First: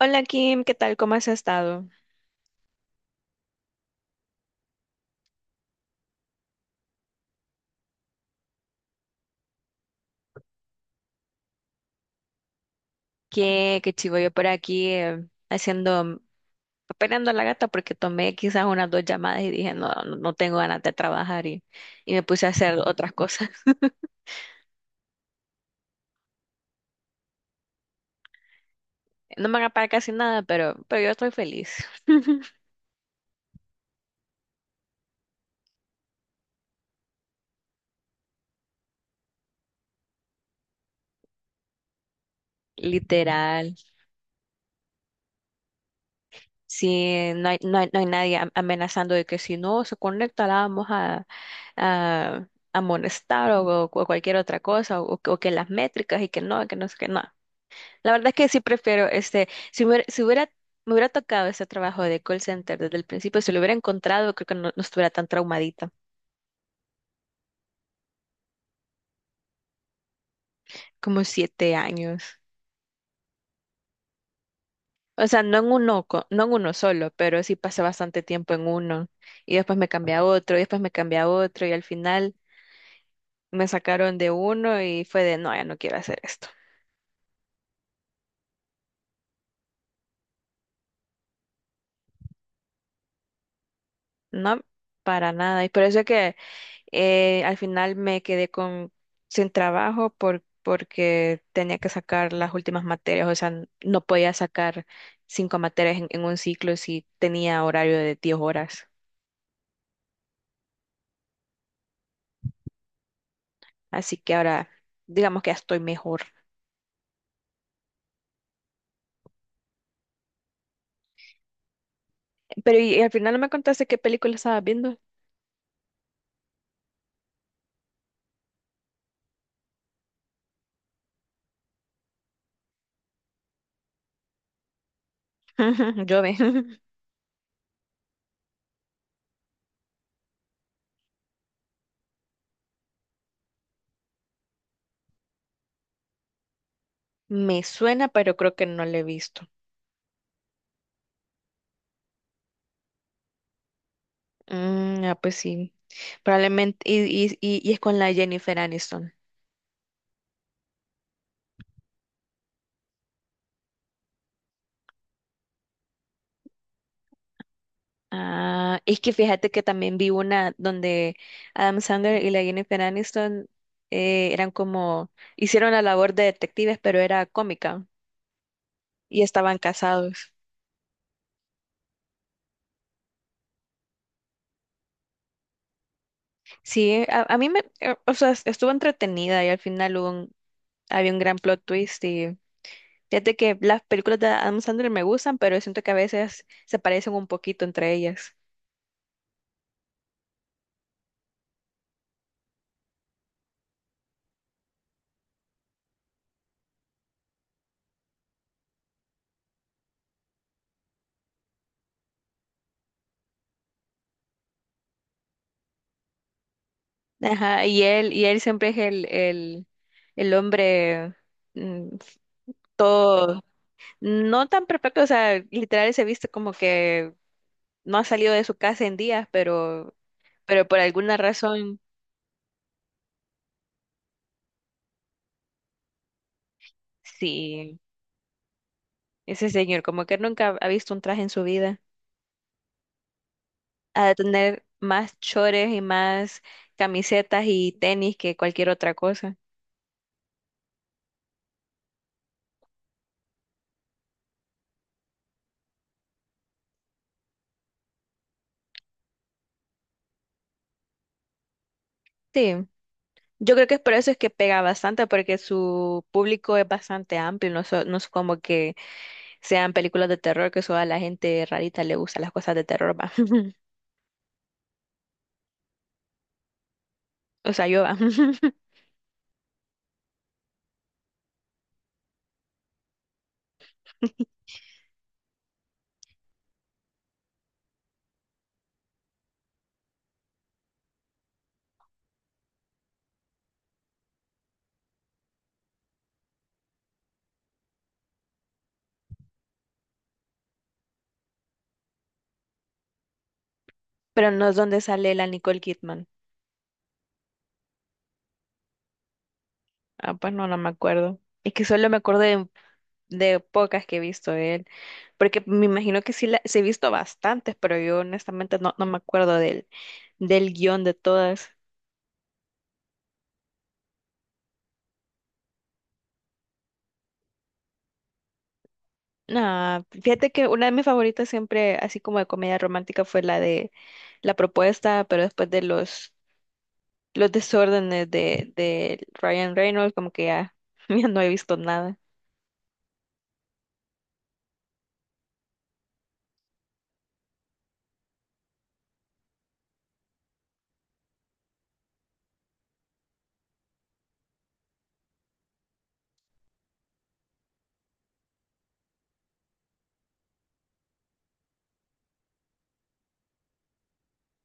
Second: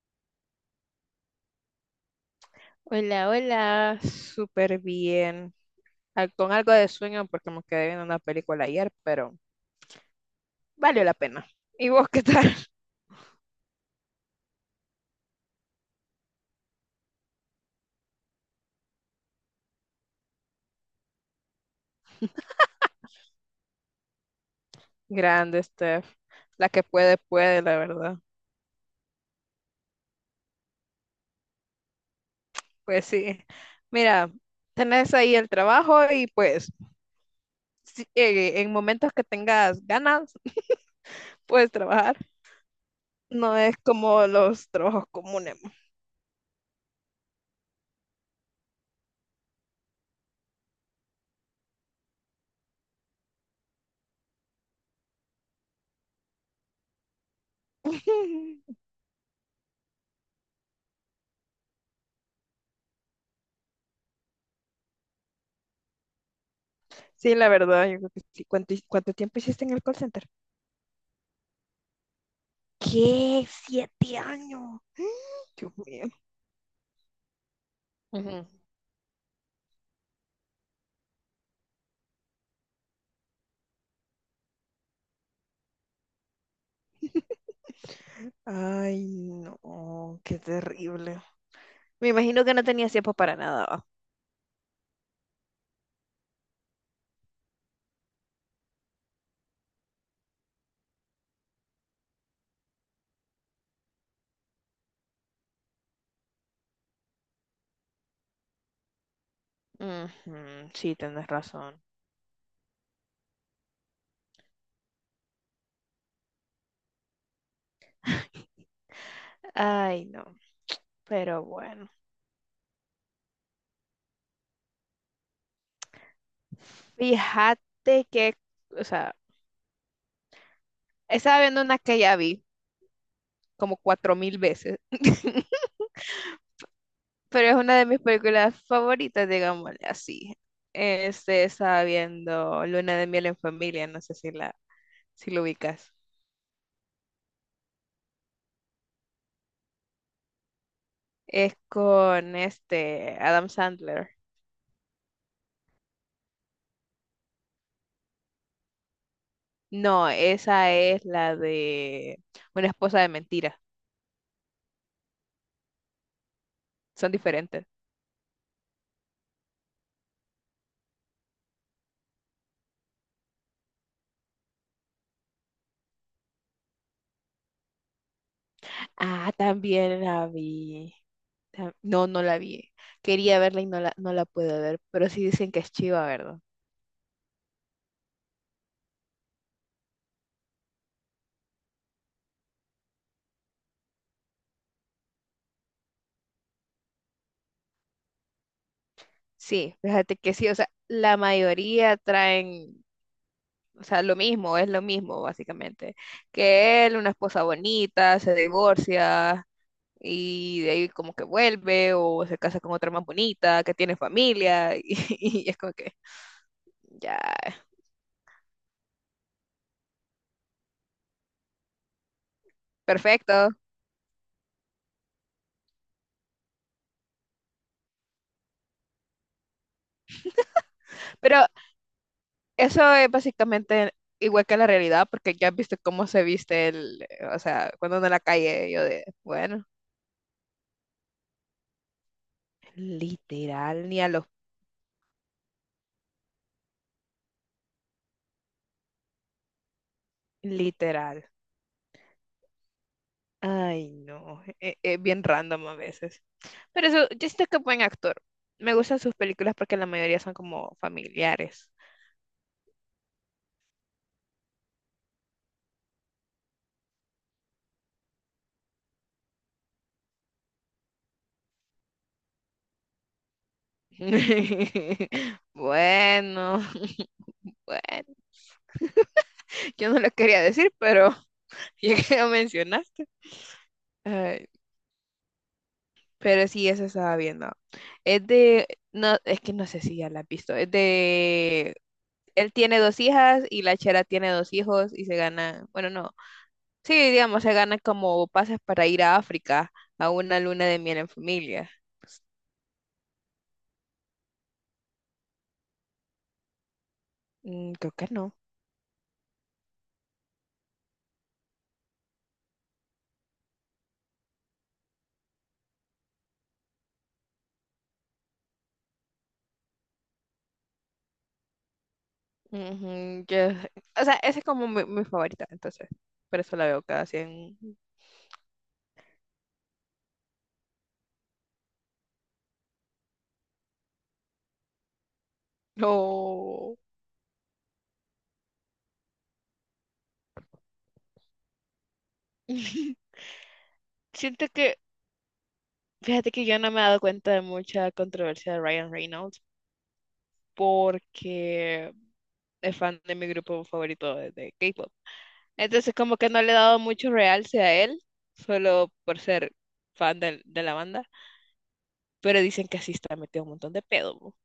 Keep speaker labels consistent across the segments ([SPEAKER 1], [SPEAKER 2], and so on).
[SPEAKER 1] Hola Kim, ¿qué tal? ¿Cómo has estado?
[SPEAKER 2] Hola, hola, súper bien. Con algo de sueño porque me quedé viendo una película ayer, pero valió la pena. ¿Y vos qué tal?
[SPEAKER 1] Qué chivo yo por aquí, haciendo, peleando a la gata porque tomé quizás unas dos llamadas y dije, no, no, no tengo ganas de trabajar, y me puse a hacer otras cosas.
[SPEAKER 2] Grande, Steph. La que puede, puede, la verdad.
[SPEAKER 1] No me van a pagar casi nada, pero yo estoy feliz.
[SPEAKER 2] Pues sí. Mira, tenés ahí el trabajo y pues sí, en momentos que tengas ganas, puedes trabajar. No
[SPEAKER 1] Literal.
[SPEAKER 2] es como los trabajos comunes.
[SPEAKER 1] Sí, no hay nadie amenazando de que si no se conecta la vamos a a amonestar, o cualquier otra cosa, o que las métricas y que no sé qué, no. La verdad es que sí prefiero, si me, hubiera, si hubiera- me hubiera tocado ese trabajo de call center desde el principio. Si lo hubiera encontrado, creo que no, no estuviera tan traumadita,
[SPEAKER 2] Sí, la verdad, yo creo que sí. ¿Cuánto tiempo hiciste en el call center?
[SPEAKER 1] como 7 años.
[SPEAKER 2] ¿Qué? ¿7 años?
[SPEAKER 1] O sea, no en
[SPEAKER 2] Dios
[SPEAKER 1] uno,
[SPEAKER 2] mío.
[SPEAKER 1] no en uno solo, pero sí pasé bastante
[SPEAKER 2] Ujú.
[SPEAKER 1] tiempo en uno y después me cambié a otro y después me cambié a otro y al final me sacaron de uno y fue de, no, ya no quiero hacer esto.
[SPEAKER 2] Ay, no, qué terrible. Me imagino que no tenía tiempo para nada, ¿va?
[SPEAKER 1] No, para nada. Y por eso que, al final me quedé con, sin trabajo por, porque tenía que sacar las últimas materias. O sea, no podía sacar cinco materias en un ciclo si tenía horario de 10 horas.
[SPEAKER 2] Ujú, sí, tienes razón.
[SPEAKER 1] Así que ahora, digamos que ya estoy mejor.
[SPEAKER 2] Ay, no, pero bueno.
[SPEAKER 1] Pero y al final no me contaste qué película estabas viendo.
[SPEAKER 2] Fíjate que, o sea, estaba viendo una que ya vi como 4000 veces,
[SPEAKER 1] Yo ve.
[SPEAKER 2] pero es una de mis películas favoritas, digámosle así. Este, estaba viendo Luna de miel en familia, no sé si si lo ubicas.
[SPEAKER 1] Me suena, pero creo que no la he visto.
[SPEAKER 2] Es con este Adam Sandler.
[SPEAKER 1] Mm, ah, pues sí. Probablemente, y es con la Jennifer Aniston.
[SPEAKER 2] No, esa es la de Una esposa de mentira. Son diferentes.
[SPEAKER 1] Ah, es que fíjate que también vi una donde Adam Sandler y la Jennifer Aniston, eran como, hicieron la labor de detectives, pero era cómica y
[SPEAKER 2] Ah,
[SPEAKER 1] estaban
[SPEAKER 2] también la
[SPEAKER 1] casados.
[SPEAKER 2] vi. No, no la vi. Quería verla y no la pude ver, pero sí dicen que es chiva, ¿verdad?
[SPEAKER 1] Sí, a mí me, o sea, estuvo entretenida y al final había un gran plot twist. Y fíjate que las películas de Adam Sandler me gustan, pero siento que a veces se parecen un poquito entre ellas.
[SPEAKER 2] Sí, fíjate que sí, o sea, la mayoría traen, o sea, lo mismo, es lo mismo, básicamente. Que él, una esposa bonita, se divorcia, y de ahí como que vuelve o se casa con otra más bonita, que tiene familia, y, es como que ya,
[SPEAKER 1] Ajá, y él siempre es el hombre, mm, todo.
[SPEAKER 2] perfecto.
[SPEAKER 1] No tan perfecto, o sea, literal se viste como que no ha salido de su casa en días, pero por alguna
[SPEAKER 2] Pero
[SPEAKER 1] razón,
[SPEAKER 2] eso es básicamente igual que la realidad porque ya viste cómo se viste el, o sea,
[SPEAKER 1] sí,
[SPEAKER 2] cuando anda en la calle yo de,
[SPEAKER 1] ese
[SPEAKER 2] bueno,
[SPEAKER 1] señor como que nunca ha visto un traje en su vida.
[SPEAKER 2] literal, ni
[SPEAKER 1] Ha
[SPEAKER 2] a
[SPEAKER 1] de
[SPEAKER 2] los,
[SPEAKER 1] tener más chores y más camisetas y tenis que cualquier otra cosa.
[SPEAKER 2] literal. Ay, no, es bien random a veces. Pero eso, yo siento que es buen actor. Me gustan sus películas porque la mayoría son como familiares.
[SPEAKER 1] Sí, yo creo que es por eso es que pega bastante, porque su público es bastante amplio, no, no es como que sean películas de terror, que solo a la gente rarita le gusta las cosas de terror, va.
[SPEAKER 2] Bueno.
[SPEAKER 1] O sea, yo va.
[SPEAKER 2] Bueno, yo no lo quería decir, pero ya que lo mencionaste. Ay, pero sí, eso estaba viendo. Es de, no, es que no sé si ya la has visto. Es de, él tiene dos hijas y la chera tiene dos hijos y se gana, bueno, no. Sí, digamos, se gana como pases para ir a África a una luna de miel en familia. Pues,
[SPEAKER 1] Pero no es donde sale la Nicole Kidman.
[SPEAKER 2] mm, creo que no.
[SPEAKER 1] Ah, pues no, no me acuerdo. Es que solo me acuerdo de pocas que he visto de él. Porque me imagino que sí, sí he visto bastantes, pero yo honestamente no, no me acuerdo del guión de todas.
[SPEAKER 2] Ujú, o sea, ese es como mi favorita, entonces. Por eso la veo cada 100.
[SPEAKER 1] No, fíjate que una de mis favoritas siempre, así como de comedia romántica, fue la de La Propuesta, pero después de los,
[SPEAKER 2] No.
[SPEAKER 1] los desórdenes de Ryan Reynolds, como que ya, ya no he visto nada.
[SPEAKER 2] Siento que fíjate que yo no me he dado cuenta de mucha controversia de Ryan Reynolds porque es fan de mi grupo favorito de K-pop. Entonces como que no le he dado mucho realce a él, solo por ser fan de la banda. Pero dicen que así está metido un montón de pedo. Bo.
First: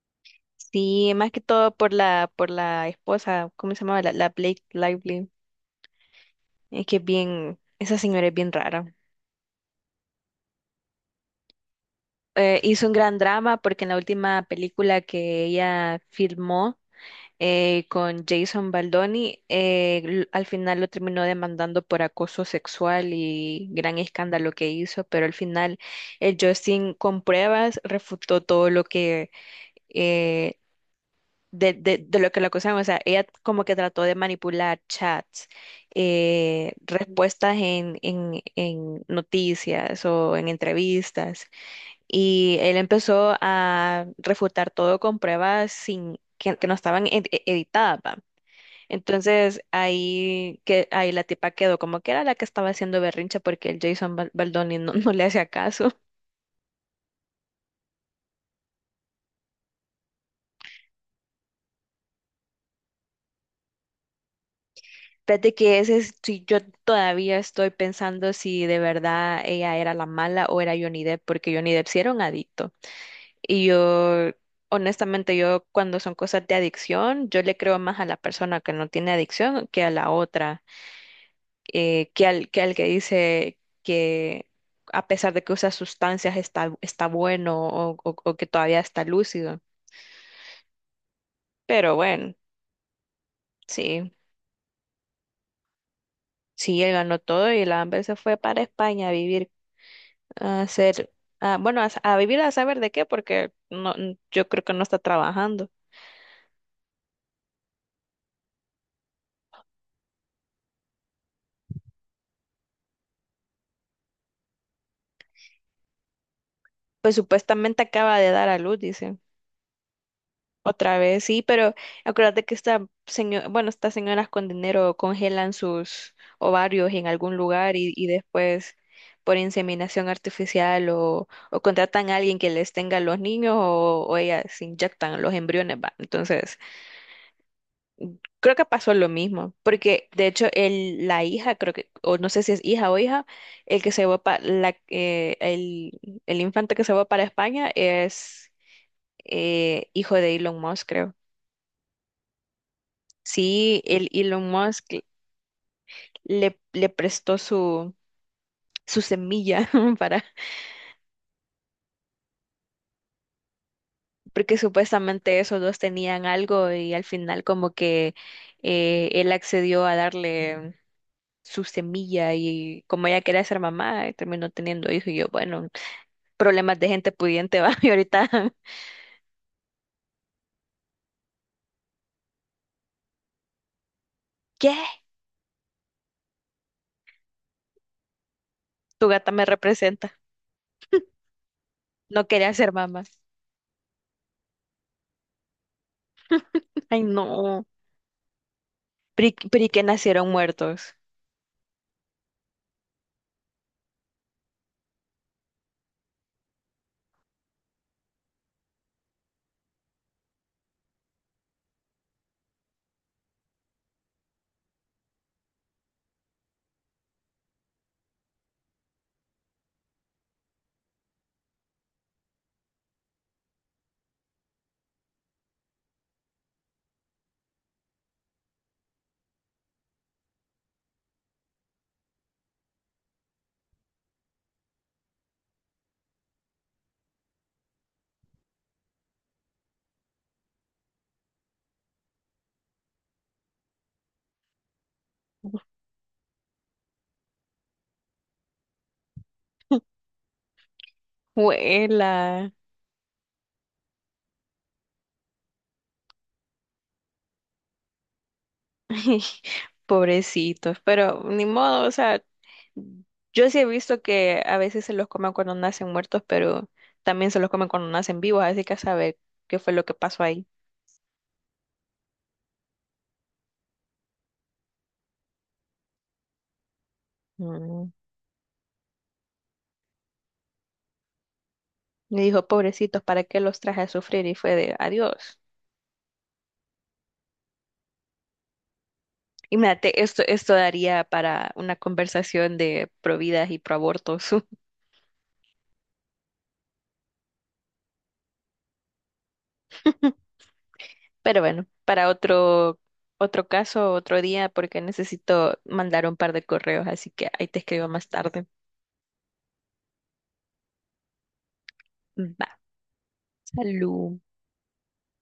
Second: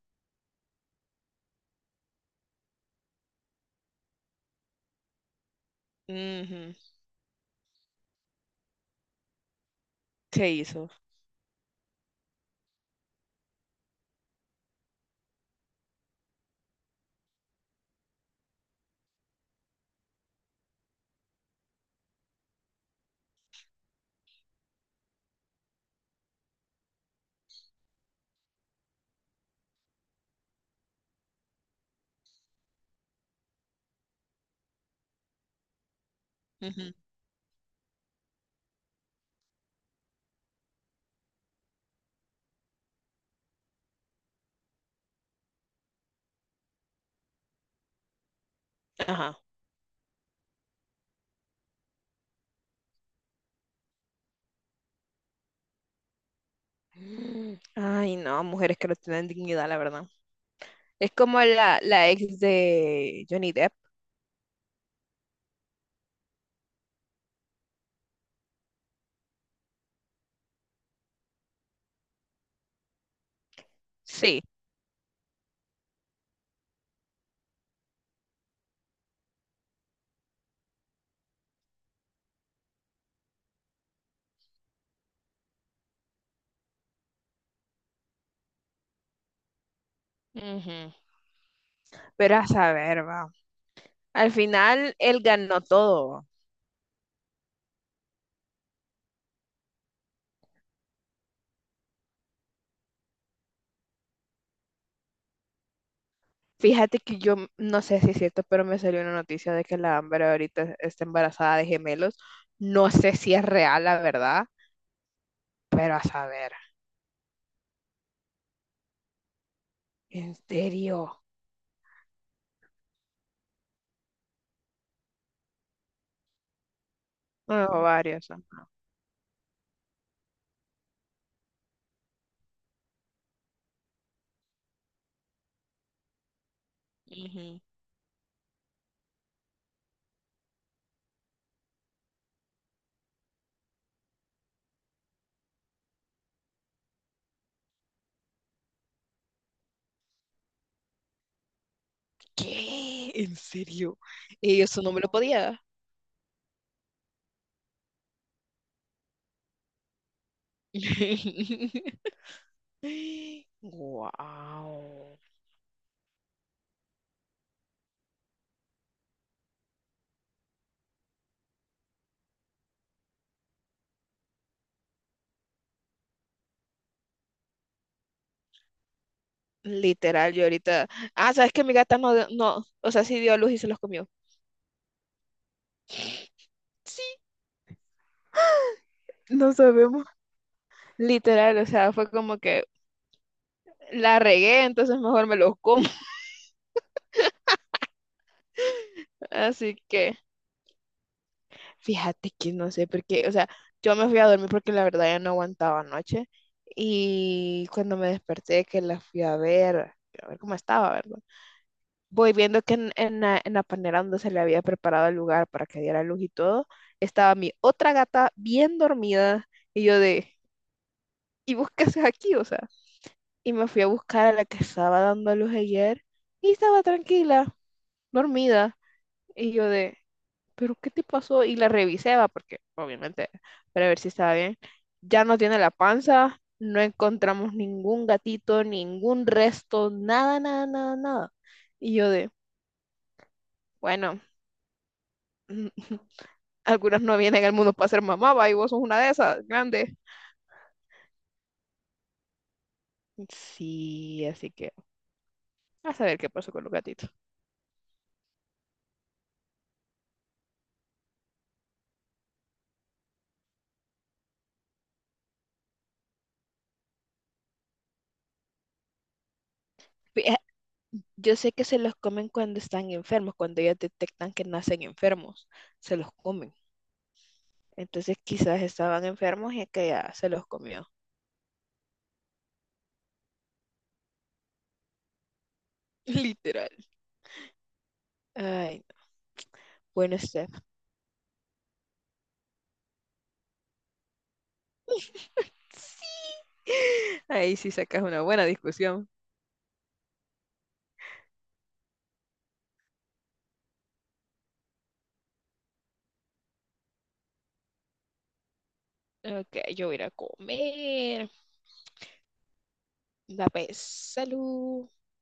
[SPEAKER 1] Sí, más que todo por la esposa. ¿Cómo se llamaba? La Blake Lively.
[SPEAKER 2] Ujú,
[SPEAKER 1] Es que es bien, esa señora es bien rara.
[SPEAKER 2] se hizo.
[SPEAKER 1] Hizo un gran drama porque en la última película que ella filmó, con Jason Baldoni, al final lo terminó demandando por acoso sexual y gran escándalo que hizo, pero al final el Justin con pruebas refutó todo lo que, eh, de lo que la acusaban. O sea, ella como que trató de manipular chats,
[SPEAKER 2] Ujú,
[SPEAKER 1] respuestas en, en noticias o en entrevistas, y él empezó a refutar todo con pruebas sin, que no estaban editadas, va.
[SPEAKER 2] ajá.
[SPEAKER 1] Entonces ahí, ahí la tipa quedó como que era la que estaba haciendo berrincha porque el Baldoni no, no le hacía caso.
[SPEAKER 2] Mm, ay, no, mujeres que no tienen dignidad, la verdad. Es como la ex de Johnny Depp.
[SPEAKER 1] Fíjate que ese es, si yo todavía estoy pensando si de verdad ella era la mala o era Johnny Depp, porque Johnny Depp sí era un adicto. Y yo,
[SPEAKER 2] Sí.
[SPEAKER 1] honestamente, yo cuando son cosas de adicción, yo le creo más a la persona que no tiene adicción que a la otra, que al, que dice que a pesar de que usa sustancias está bueno, o que todavía está lúcido.
[SPEAKER 2] Ujú.
[SPEAKER 1] Pero bueno,
[SPEAKER 2] Pero a saber, va.
[SPEAKER 1] sí,
[SPEAKER 2] Al final, él ganó todo.
[SPEAKER 1] sí, él ganó todo y la Amber se fue para España a vivir. a hacer, bueno, a vivir a saber de qué, porque no, yo creo que no está trabajando.
[SPEAKER 2] Fíjate que yo no sé si es cierto, pero me salió una noticia de que la Amber ahorita está embarazada de gemelos. No sé si es real, la verdad, pero a saber.
[SPEAKER 1] Pues supuestamente acaba de dar a luz, dice.
[SPEAKER 2] ¿En
[SPEAKER 1] Otra
[SPEAKER 2] serio?
[SPEAKER 1] vez, sí, pero acuérdate que esta señora, bueno, estas señoras con dinero congelan sus ovarios en algún lugar,
[SPEAKER 2] Bueno,
[SPEAKER 1] y
[SPEAKER 2] varios, ¿no?
[SPEAKER 1] después por inseminación artificial, o contratan a alguien que les tenga los niños, o ellas inyectan los embriones, va. Entonces,
[SPEAKER 2] Ujú.
[SPEAKER 1] creo que pasó lo mismo, porque de hecho la hija, creo que, o no sé si es hija o hija, el que se va para el infante que se va para España es, hijo de Elon Musk, creo.
[SPEAKER 2] ¿Qué? ¿En
[SPEAKER 1] Sí,
[SPEAKER 2] serio?
[SPEAKER 1] el Elon
[SPEAKER 2] Y eso no me
[SPEAKER 1] Musk
[SPEAKER 2] lo podía dar.
[SPEAKER 1] le prestó su semilla para, porque
[SPEAKER 2] Wow.
[SPEAKER 1] supuestamente esos dos tenían algo y al final como que, él accedió a darle su semilla y como ella quería ser mamá, terminó teniendo hijo y yo, bueno. Problemas de gente pudiente, va. Y ahorita,
[SPEAKER 2] Literal, yo ahorita. Ah, sabes que mi gata no, no, o sea, sí dio a luz y se los comió.
[SPEAKER 1] ¿qué?
[SPEAKER 2] Sí,
[SPEAKER 1] Tu gata me
[SPEAKER 2] no sabemos.
[SPEAKER 1] representa.
[SPEAKER 2] Literal, o sea, fue
[SPEAKER 1] No
[SPEAKER 2] como
[SPEAKER 1] quería
[SPEAKER 2] que
[SPEAKER 1] ser mamá.
[SPEAKER 2] la regué, entonces mejor me los como.
[SPEAKER 1] Ay, no. Pri, pri
[SPEAKER 2] Así
[SPEAKER 1] que
[SPEAKER 2] que
[SPEAKER 1] nacieron muertos.
[SPEAKER 2] fíjate que no sé por qué, o sea, yo me fui a dormir porque la verdad ya no aguantaba anoche y cuando me desperté que la fui a ver cómo estaba, ¿verdad? Voy viendo que en la panera donde se le había preparado el lugar para que diera luz y todo, estaba mi otra gata bien dormida y yo de, ¿y vos qué haces aquí? O sea, y me fui a buscar a la que estaba dando luz ayer y estaba tranquila, dormida. Y yo de, ¿pero qué te pasó? Y la revisé, va, porque obviamente, para ver si estaba bien. Ya no tiene la panza, no encontramos ningún gatito, ningún resto, nada, nada, nada, nada. Y yo de, bueno, algunas no vienen al mundo para ser mamá, va, y vos sos una de esas, grande.
[SPEAKER 1] Huela.
[SPEAKER 2] Sí, así que a saber qué pasó con los gatitos.
[SPEAKER 1] Pobrecitos. Pero ni modo, o sea, yo sí he visto que a veces se los comen cuando nacen muertos, pero también se los comen cuando nacen vivos, así que a saber qué fue lo que pasó
[SPEAKER 2] Fija-
[SPEAKER 1] ahí.
[SPEAKER 2] Yo sé que se los comen cuando están enfermos, cuando ya detectan que nacen enfermos, se los comen.
[SPEAKER 1] Mm.
[SPEAKER 2] Entonces quizás estaban enfermos y aquella se los comió.
[SPEAKER 1] Me dijo, pobrecitos, ¿para qué los traje a sufrir? Y fue de adiós.
[SPEAKER 2] Literal. Ay, no.
[SPEAKER 1] Imagínate,
[SPEAKER 2] Bueno,
[SPEAKER 1] esto,
[SPEAKER 2] Steph.
[SPEAKER 1] esto daría para una conversación de providas y proabortos.
[SPEAKER 2] Sí. Ahí sí sacas una buena discusión.
[SPEAKER 1] Pero bueno, para otro caso, otro día, porque necesito mandar un par de correos, así que ahí te escribo más tarde.
[SPEAKER 2] Ok, yo voy a ir a comer.
[SPEAKER 1] Va,
[SPEAKER 2] La vez.
[SPEAKER 1] salud.
[SPEAKER 2] Salud.